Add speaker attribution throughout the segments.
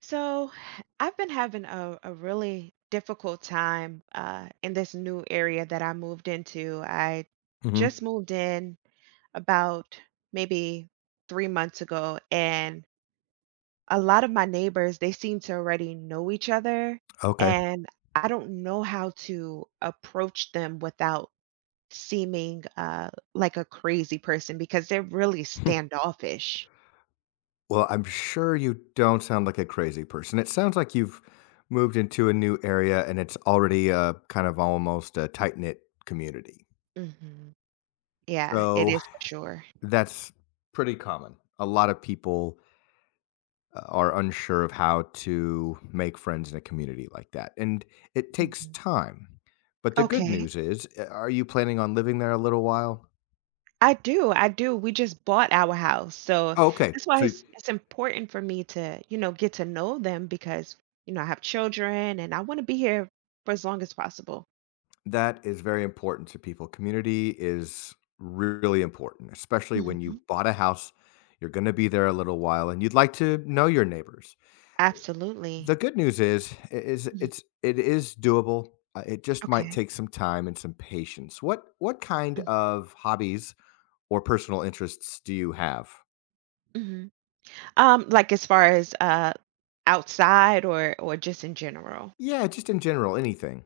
Speaker 1: So, I've been having a really difficult time in this new area that I moved into. I just
Speaker 2: Mhm.
Speaker 1: moved in about maybe 3 months ago, and a lot of my neighbors, they seem to already know each other,
Speaker 2: Okay.
Speaker 1: and I don't know how to approach them without seeming like a crazy person because they're really standoffish.
Speaker 2: Well, I'm sure you don't sound like a crazy person. It sounds like you've moved into a new area and it's already a kind of almost a tight knit community.
Speaker 1: Hmm. Yeah, it
Speaker 2: So
Speaker 1: is for sure.
Speaker 2: that's pretty common. A lot of people are unsure of how to make friends in a community like that. And it takes
Speaker 1: Mhm.
Speaker 2: time. But the good
Speaker 1: Okay.
Speaker 2: news is, are you planning on living there a little while?
Speaker 1: I do, I do. We just bought our house, so
Speaker 2: Oh, okay.
Speaker 1: that's why
Speaker 2: So
Speaker 1: it's important for me to, you know, get to know them because, I have children and I want to be here for as long as possible.
Speaker 2: that is very important to people. Community is really important, especially when
Speaker 1: Mhm.
Speaker 2: you bought a house. You're going to be there a little while, and you'd like to know your neighbors.
Speaker 1: Absolutely.
Speaker 2: The good news is
Speaker 1: Mhm.
Speaker 2: it is doable. It just might
Speaker 1: Okay.
Speaker 2: take some time and some patience. What kind
Speaker 1: Mm,
Speaker 2: of hobbies or personal interests do you have?
Speaker 1: mhm. Like as far as outside or just in general?
Speaker 2: Yeah, just in general, anything.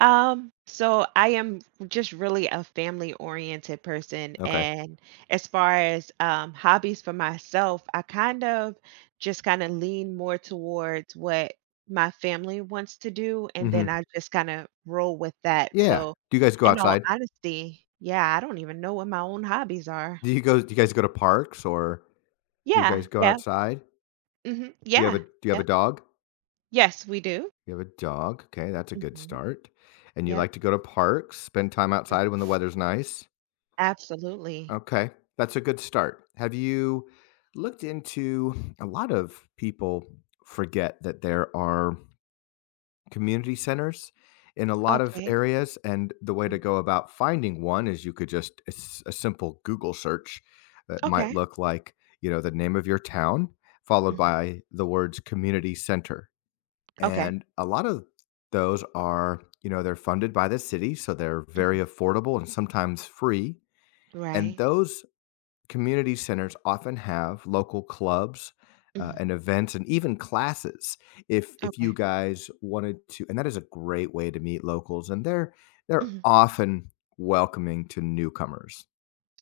Speaker 1: So I am just really a family-oriented person,
Speaker 2: Okay.
Speaker 1: and as far as hobbies for myself, I kind of just kind of lean more towards what my family wants to do, and then
Speaker 2: hmm
Speaker 1: I just kind of roll with that.
Speaker 2: Yeah.
Speaker 1: So,
Speaker 2: Do you guys go
Speaker 1: in all
Speaker 2: outside?
Speaker 1: honesty, yeah, I don't even know what my own hobbies are.
Speaker 2: Do you go? Do you guys go to parks or do you
Speaker 1: Yeah,
Speaker 2: guys go
Speaker 1: yeah,
Speaker 2: outside?
Speaker 1: hmm,
Speaker 2: Do you have
Speaker 1: yeah,
Speaker 2: a do you have a
Speaker 1: yep,
Speaker 2: dog?
Speaker 1: yes, we do.
Speaker 2: You have a dog. Okay, that's a good
Speaker 1: Hmm.
Speaker 2: start. And you
Speaker 1: Yep,
Speaker 2: like to go to parks, spend time
Speaker 1: mm,
Speaker 2: outside when the weather's nice.
Speaker 1: absolutely.
Speaker 2: Okay, that's a good start. Have you looked into a lot of people forget that there are community centers in a lot of
Speaker 1: Okay,
Speaker 2: areas? And the way to
Speaker 1: mm,
Speaker 2: go about finding one is you could just it's a simple Google search that might
Speaker 1: okay,
Speaker 2: look like, you know, the name of your town followed
Speaker 1: mhm,
Speaker 2: by the words community center,
Speaker 1: okay.
Speaker 2: and a lot of those are, you know, they're funded by the city, so they're very
Speaker 1: Mm-hmm.
Speaker 2: affordable and sometimes free. And
Speaker 1: Right.
Speaker 2: those community centers often have local clubs
Speaker 1: Mhm.
Speaker 2: and events and even classes. If you
Speaker 1: Okay.
Speaker 2: guys wanted to, and that is a great way to meet locals, and they're
Speaker 1: Mhm.
Speaker 2: often welcoming to newcomers.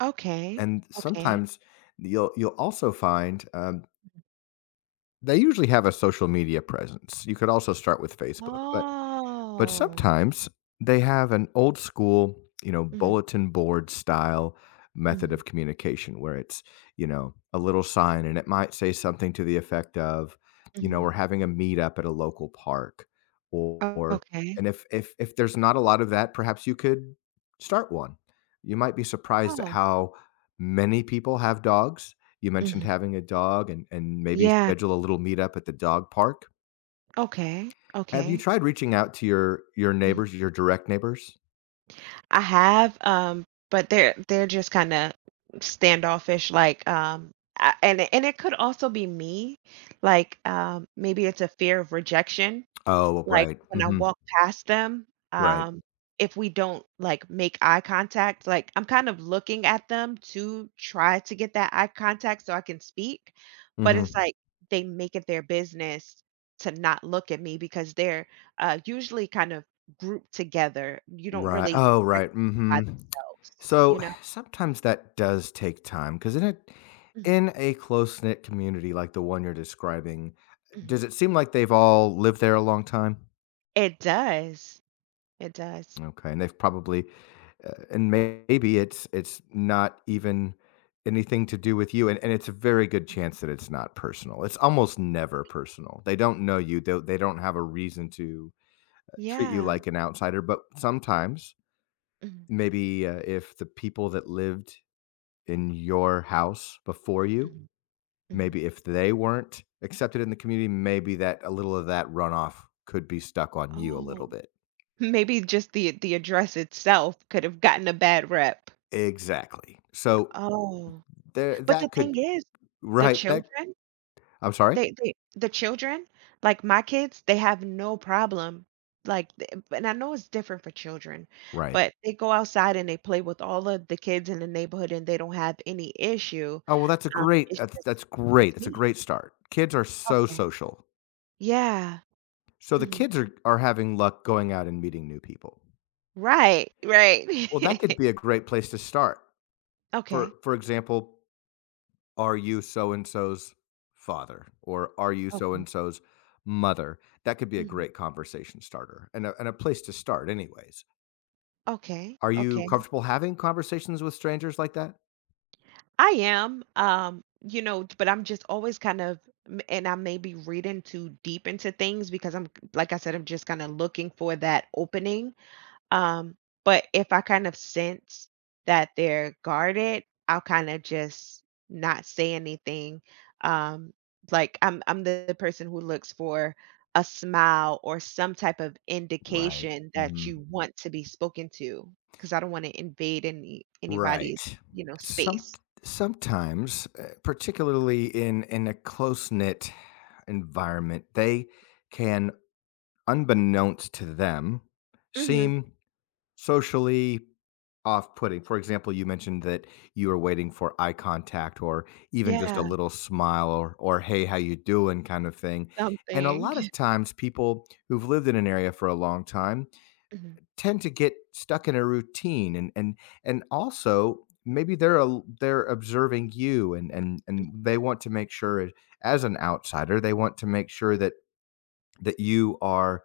Speaker 1: Okay.
Speaker 2: And
Speaker 1: Okay.
Speaker 2: sometimes you'll also find they usually have a social media presence. You could also start with Facebook. But
Speaker 1: Oh.
Speaker 2: sometimes they have an old school, you know,
Speaker 1: Mhm,
Speaker 2: bulletin board style method
Speaker 1: mhm,
Speaker 2: of communication where it's, you know, a little sign, and it might say something to the effect of, you know,
Speaker 1: mhm.
Speaker 2: we're having a meetup at a local park or
Speaker 1: Okay.
Speaker 2: and if there's not a lot of that, perhaps you could start one. You might be surprised at
Speaker 1: Oh.
Speaker 2: how many people have dogs. You mentioned
Speaker 1: Mhm.
Speaker 2: having a dog, and maybe
Speaker 1: Yeah.
Speaker 2: schedule a little meetup at the dog park.
Speaker 1: Okay.
Speaker 2: Have you
Speaker 1: Okay.
Speaker 2: tried reaching out to your
Speaker 1: Mhm.
Speaker 2: neighbors, your direct neighbors?
Speaker 1: I have, but they're just kinda standoffish, like, I and it could also be me, like, maybe it's a fear of rejection.
Speaker 2: Oh,
Speaker 1: Like,
Speaker 2: right.
Speaker 1: when I
Speaker 2: Mhm.
Speaker 1: walk past them,
Speaker 2: Right.
Speaker 1: um, if we don't, like, make eye contact, like, I'm kind of looking at them to try to get that eye contact so I can speak, but it's
Speaker 2: Mhm.
Speaker 1: like they make it their business to not look at me because they're, usually kind of grouped together. You don't
Speaker 2: Right.
Speaker 1: really
Speaker 2: Oh,
Speaker 1: catch them
Speaker 2: right.
Speaker 1: by
Speaker 2: Mhm.
Speaker 1: themselves, you
Speaker 2: So,
Speaker 1: know?
Speaker 2: sometimes that does take time because
Speaker 1: Mhm,
Speaker 2: in a close-knit community like the one you're describing,
Speaker 1: mhm.
Speaker 2: does it seem like they've all lived there a long time?
Speaker 1: It does. It does.
Speaker 2: Okay, and they've probably and maybe it's not even anything to do with you, and it's a very good chance that it's not personal. It's almost never personal. They don't know you. They don't have a reason to treat you
Speaker 1: Yeah.
Speaker 2: like an outsider. But sometimes
Speaker 1: Mhm,
Speaker 2: maybe if the people that lived in your house before you,
Speaker 1: mhm, mhm.
Speaker 2: maybe if they weren't accepted in the community, maybe that a little of that runoff could be stuck on you a little
Speaker 1: Oh.
Speaker 2: bit,
Speaker 1: Maybe just the address itself could have gotten a bad rep.
Speaker 2: exactly. So
Speaker 1: Oh,
Speaker 2: there
Speaker 1: but the
Speaker 2: that could
Speaker 1: thing is, the
Speaker 2: right that
Speaker 1: children,
Speaker 2: I'm sorry.
Speaker 1: they the children, like my kids, they have no problem, like, th and I know it's different for children,
Speaker 2: Right.
Speaker 1: but they go outside and they play with all of the kids in the neighborhood, and they don't have any issue,
Speaker 2: Oh, well,
Speaker 1: it's just
Speaker 2: that's
Speaker 1: with
Speaker 2: great, that's a
Speaker 1: me.
Speaker 2: great start. Kids are so
Speaker 1: Okay.
Speaker 2: social.
Speaker 1: Yeah.
Speaker 2: So the
Speaker 1: Mhm.
Speaker 2: kids are having luck going out and meeting new people.
Speaker 1: Right, right.
Speaker 2: Well, that could be a great place to start. For
Speaker 1: Okay,
Speaker 2: for example, are you so and so's father or are you so
Speaker 1: okay.
Speaker 2: and so's mother? That could be a
Speaker 1: Mhm.
Speaker 2: great conversation starter and a place to start anyways.
Speaker 1: Okay,
Speaker 2: Are you
Speaker 1: okay.
Speaker 2: comfortable having conversations with strangers like that?
Speaker 1: I am, you know, but I'm just always kind of, and I may be reading too deep into things because I'm, like I said, I'm just kind of looking for that opening. Um, but if I kind of sense that they're guarded, I'll kind of just not say anything. Um, like I'm the person who looks for a smile or some type of
Speaker 2: Right.
Speaker 1: indication that
Speaker 2: Mhm.
Speaker 1: you want to be spoken to, because I don't want to invade anybody's,
Speaker 2: Right.
Speaker 1: you know,
Speaker 2: Some
Speaker 1: space.
Speaker 2: Sometimes, particularly in a close-knit environment, they can, unbeknownst to them,
Speaker 1: Mhm.
Speaker 2: seem socially off-putting. For example, you mentioned that you were waiting for eye contact or even just a
Speaker 1: Yeah,
Speaker 2: little smile or, "Hey, how you doing?" kind of thing, and a
Speaker 1: something.
Speaker 2: lot of times, people who've lived in an area for a long time
Speaker 1: Mhm.
Speaker 2: tend to get stuck in a routine, and and also, maybe they're observing you, and they want to make sure as an outsider, they want to make sure that you are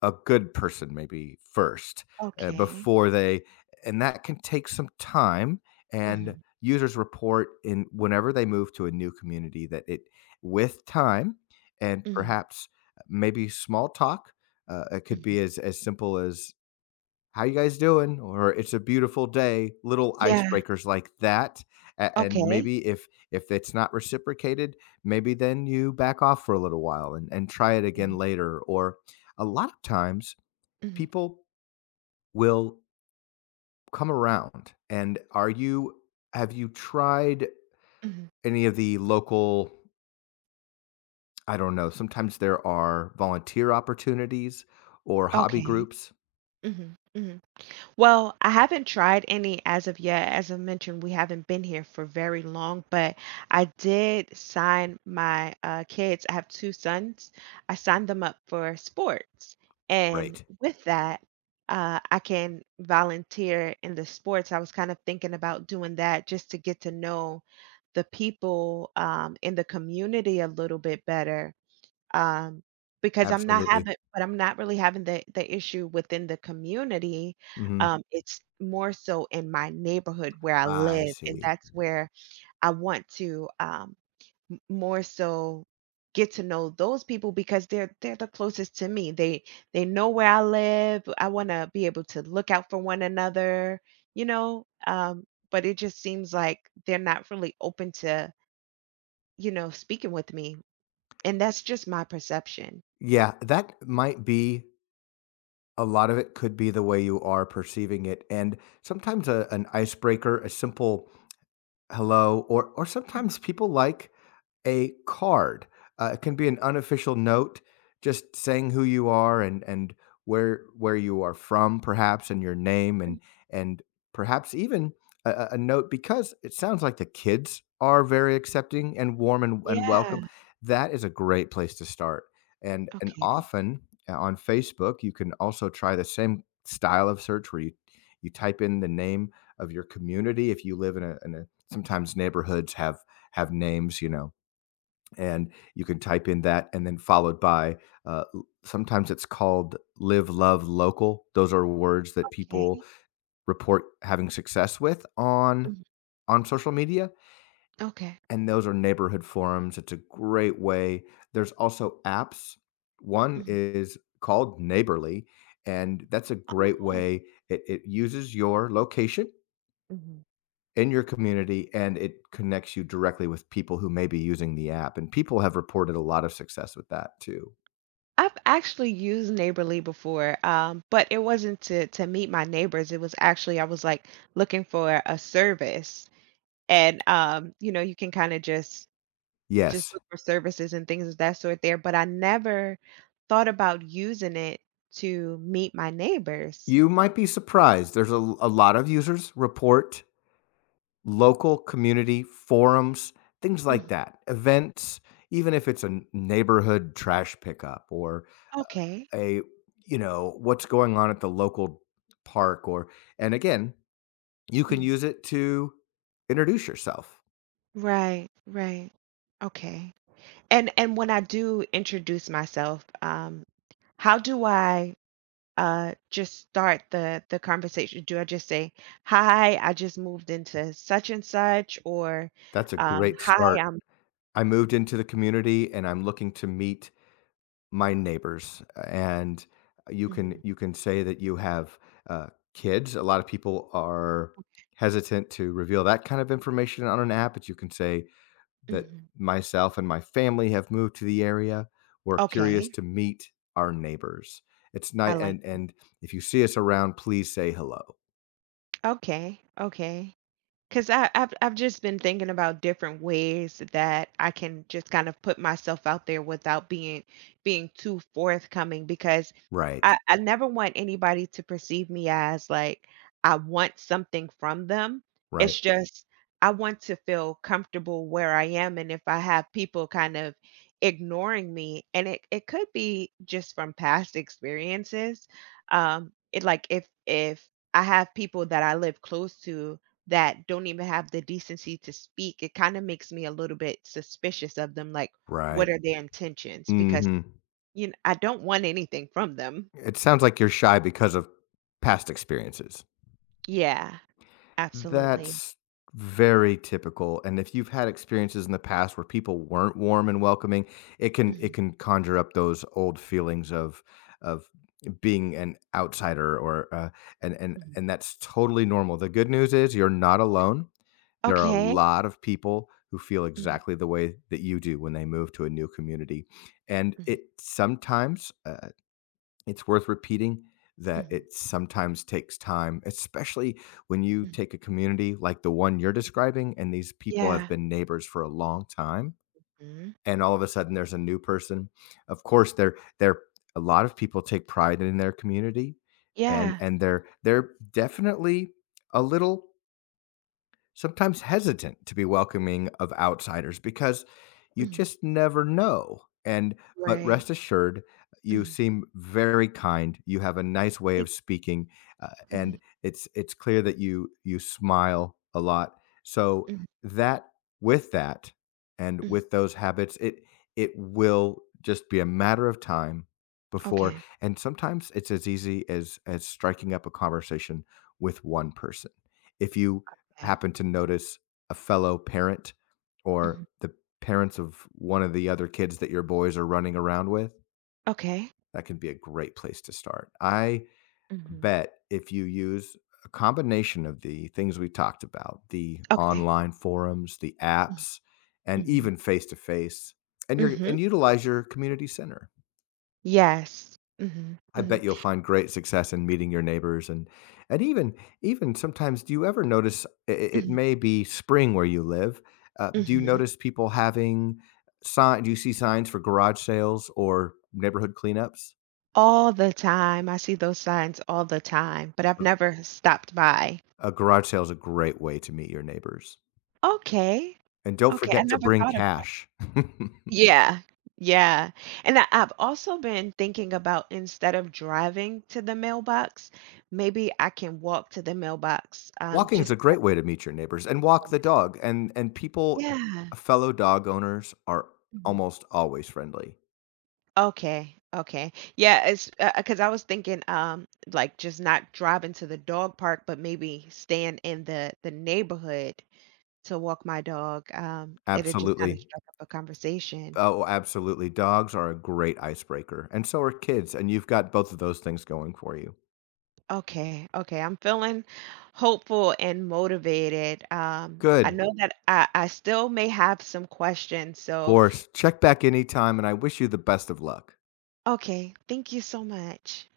Speaker 2: a good person maybe first,
Speaker 1: Okay.
Speaker 2: before they, and that can take some time. And
Speaker 1: Mhm,
Speaker 2: users report in whenever they move to a new community that it with time and
Speaker 1: mhm,
Speaker 2: perhaps maybe small talk, it could
Speaker 1: mhm.
Speaker 2: be as simple as how you guys doing or it's a beautiful day, little
Speaker 1: Yeah,
Speaker 2: icebreakers like that. And
Speaker 1: okay.
Speaker 2: maybe if it's not reciprocated, maybe then you back off for a little while, and try it
Speaker 1: Mhm,
Speaker 2: again later, or a lot of times
Speaker 1: mhm,
Speaker 2: people will come around. And are you have you tried
Speaker 1: mhm.
Speaker 2: any of the local, I don't know, sometimes there are volunteer opportunities or hobby
Speaker 1: Okay.
Speaker 2: groups?
Speaker 1: Mhm, mhm. Well, I haven't tried any as of yet. As I mentioned, we haven't been here for very long, but I did sign my kids. I have two sons. I signed them up for sports. And
Speaker 2: Great.
Speaker 1: with that, I can volunteer in the sports. I was kind of thinking about doing that just to get to know the people in the community a little bit better, um, because
Speaker 2: Absolutely.
Speaker 1: I'm not really having the issue within the community,
Speaker 2: Mhm.
Speaker 1: it's more so in my neighborhood where I
Speaker 2: I
Speaker 1: live, and
Speaker 2: see.
Speaker 1: that's where I want to, m more so get to know those people because they're the closest to me. They know where I live, I wanna be able to look out for one another, you know? But it just seems like they're not really open to, you know, speaking with me, and that's just my perception.
Speaker 2: Yeah, that might be a lot of it could be the way you are perceiving it. And sometimes an icebreaker, a simple hello, or sometimes people like a card. It can be an unofficial note, just saying who you are and where you are from, perhaps, and your name, and and perhaps even a note, because it sounds like the kids are very accepting and warm and
Speaker 1: Yeah.
Speaker 2: welcome. That is a great place to start. And
Speaker 1: Okay,
Speaker 2: often on Facebook, you can also try the same style of search where you type in the name of your community. If you live in in a, sometimes neighborhoods have names, you know, and you can type in that and then followed by sometimes it's called live love local. Those are words that people
Speaker 1: okay.
Speaker 2: report having success with on
Speaker 1: Mhm.
Speaker 2: social media,
Speaker 1: Okay.
Speaker 2: and those are neighborhood forums. It's a great way. There's also apps. One
Speaker 1: Mhm.
Speaker 2: is called Neighborly, and that's a great
Speaker 1: Oh.
Speaker 2: way. It uses your location
Speaker 1: Mhm.
Speaker 2: in your community, and it connects you directly with people who may be using the app, and people have reported a lot of success with that too.
Speaker 1: I've actually used Neighborly before, but it wasn't to meet my neighbors. It was actually I was, like, looking for a service, and, you know, you can kinda just
Speaker 2: Yes.
Speaker 1: look for services and things of that sort there, but I never thought about using it to meet my neighbors.
Speaker 2: You might be surprised. There's a lot of users report local community forums, things
Speaker 1: Mhm.
Speaker 2: like that, events, even if it's a neighborhood trash pickup or
Speaker 1: Okay.
Speaker 2: a, you know, what's going on at the local park or, and again, you can
Speaker 1: Mhm.
Speaker 2: use it to introduce yourself.
Speaker 1: Right, right. Okay. And when I do introduce myself, how do I, just start the conversation? Do I just say, "Hi, I just moved into such and such," or,
Speaker 2: That's a great
Speaker 1: "Hi,
Speaker 2: start.
Speaker 1: I'm"
Speaker 2: I moved into the community and I'm looking to meet my neighbors, and you can
Speaker 1: mhm,
Speaker 2: say that you have uh, kids. A lot of people are hesitant to reveal that kind of information on an app, but you can say that
Speaker 1: mhm.
Speaker 2: myself and my family have moved to the area, we're curious
Speaker 1: Okay,
Speaker 2: to meet our neighbors. It's
Speaker 1: I
Speaker 2: night,
Speaker 1: like,
Speaker 2: and if you see us around, please say hello.
Speaker 1: okay, okay. Because I've just been thinking about different ways that I can just kind of put myself out there without being too forthcoming because
Speaker 2: Right.
Speaker 1: I never want anybody to perceive me as like I want something from them.
Speaker 2: Right.
Speaker 1: It's just I want to feel comfortable where I am, and if I have people kind of ignoring me, and it could be just from past experiences. It like if I have people that I live close to that don't even have the decency to speak, it kinda makes me a little bit suspicious of them, like, what
Speaker 2: Right.
Speaker 1: are their intentions? Because,
Speaker 2: Hmm.
Speaker 1: you know, I don't want anything from them.
Speaker 2: It sounds like you're shy because of past experiences.
Speaker 1: Yeah, absolutely.
Speaker 2: That's very typical, and if you've had experiences in the past where people weren't warm and welcoming, it can
Speaker 1: Mhm,
Speaker 2: conjure up those old feelings of of being an outsider, or
Speaker 1: mhm.
Speaker 2: and that's totally normal. The good news is you're not alone. There are a
Speaker 1: Okay.
Speaker 2: lot of people who feel
Speaker 1: Mhm,
Speaker 2: exactly the way that you do when they move to a new community, and
Speaker 1: mhm,
Speaker 2: it sometimes it's worth repeating that
Speaker 1: mhm,
Speaker 2: it sometimes takes time, especially when you
Speaker 1: mhm.
Speaker 2: take a community like the one you're describing, and these people have
Speaker 1: Yeah.
Speaker 2: been neighbors for a long time,
Speaker 1: Mhm.
Speaker 2: and all of a sudden there's a new person. Of course, there a lot of people take pride in their community, and
Speaker 1: Yeah.
Speaker 2: they're definitely a little sometimes hesitant to be welcoming of outsiders because you
Speaker 1: Mhm.
Speaker 2: just never know. And but
Speaker 1: Right.
Speaker 2: rest assured, you
Speaker 1: Mhm.
Speaker 2: seem very kind. You have a nice way
Speaker 1: Thank,
Speaker 2: of speaking,
Speaker 1: mhm,
Speaker 2: and it's clear that you smile a lot. So
Speaker 1: mhm,
Speaker 2: that with that and
Speaker 1: mhm.
Speaker 2: with those habits, it will just be a matter of time before.
Speaker 1: Okay,
Speaker 2: And sometimes it's as easy as striking up a conversation with one person. If you
Speaker 1: okay.
Speaker 2: happen to notice a fellow parent or
Speaker 1: Mhm.
Speaker 2: the parents of one of the other kids that your boys are running around with,
Speaker 1: Okay.
Speaker 2: that can be a great place to start. I
Speaker 1: Mhm.
Speaker 2: bet if you use a combination of the things we talked about, the
Speaker 1: Okay.
Speaker 2: online forums, the
Speaker 1: Mhm,
Speaker 2: apps, and
Speaker 1: mhm,
Speaker 2: even face to face, and your
Speaker 1: mhm.
Speaker 2: and utilize your community center.
Speaker 1: Yes. Mhm,
Speaker 2: I
Speaker 1: mhm,
Speaker 2: bet you'll find great success in meeting your neighbors, and and even even sometimes, do you ever notice it
Speaker 1: mhm,
Speaker 2: may be spring where you live, do you
Speaker 1: mhm.
Speaker 2: notice people having sign do you see signs for garage sales or neighborhood cleanups?
Speaker 1: All the time. I see those signs all the time, but I've
Speaker 2: A
Speaker 1: never stopped by.
Speaker 2: garage sale is a great way to meet your neighbors.
Speaker 1: Okay.
Speaker 2: And don't
Speaker 1: Okay. I
Speaker 2: forget to
Speaker 1: never
Speaker 2: bring
Speaker 1: thought of,
Speaker 2: cash.
Speaker 1: yeah. Yeah. And I've also been thinking about instead of driving to the mailbox, maybe I can walk to the mailbox.
Speaker 2: Walking is a
Speaker 1: Just to
Speaker 2: great
Speaker 1: get
Speaker 2: way to meet your neighbors and walk the
Speaker 1: more-
Speaker 2: dog, and people
Speaker 1: yeah.
Speaker 2: fellow dog owners are
Speaker 1: Mhm.
Speaker 2: almost always friendly.
Speaker 1: Okay. Okay. Yeah, it's because I was thinking, like just not driving to the dog park, but maybe staying in the neighborhood to walk my dog, it had just kinda
Speaker 2: Absolutely.
Speaker 1: struck up a conversation.
Speaker 2: Oh, absolutely. Dogs are a great icebreaker, and so are kids, and you've got both of those things going for you.
Speaker 1: Okay, okay, I'm feeling hopeful and motivated. I
Speaker 2: Good.
Speaker 1: know that I still may have some questions,
Speaker 2: Of
Speaker 1: so
Speaker 2: course. Check back anytime, and I wish you the best of luck.
Speaker 1: okay, thank you so much.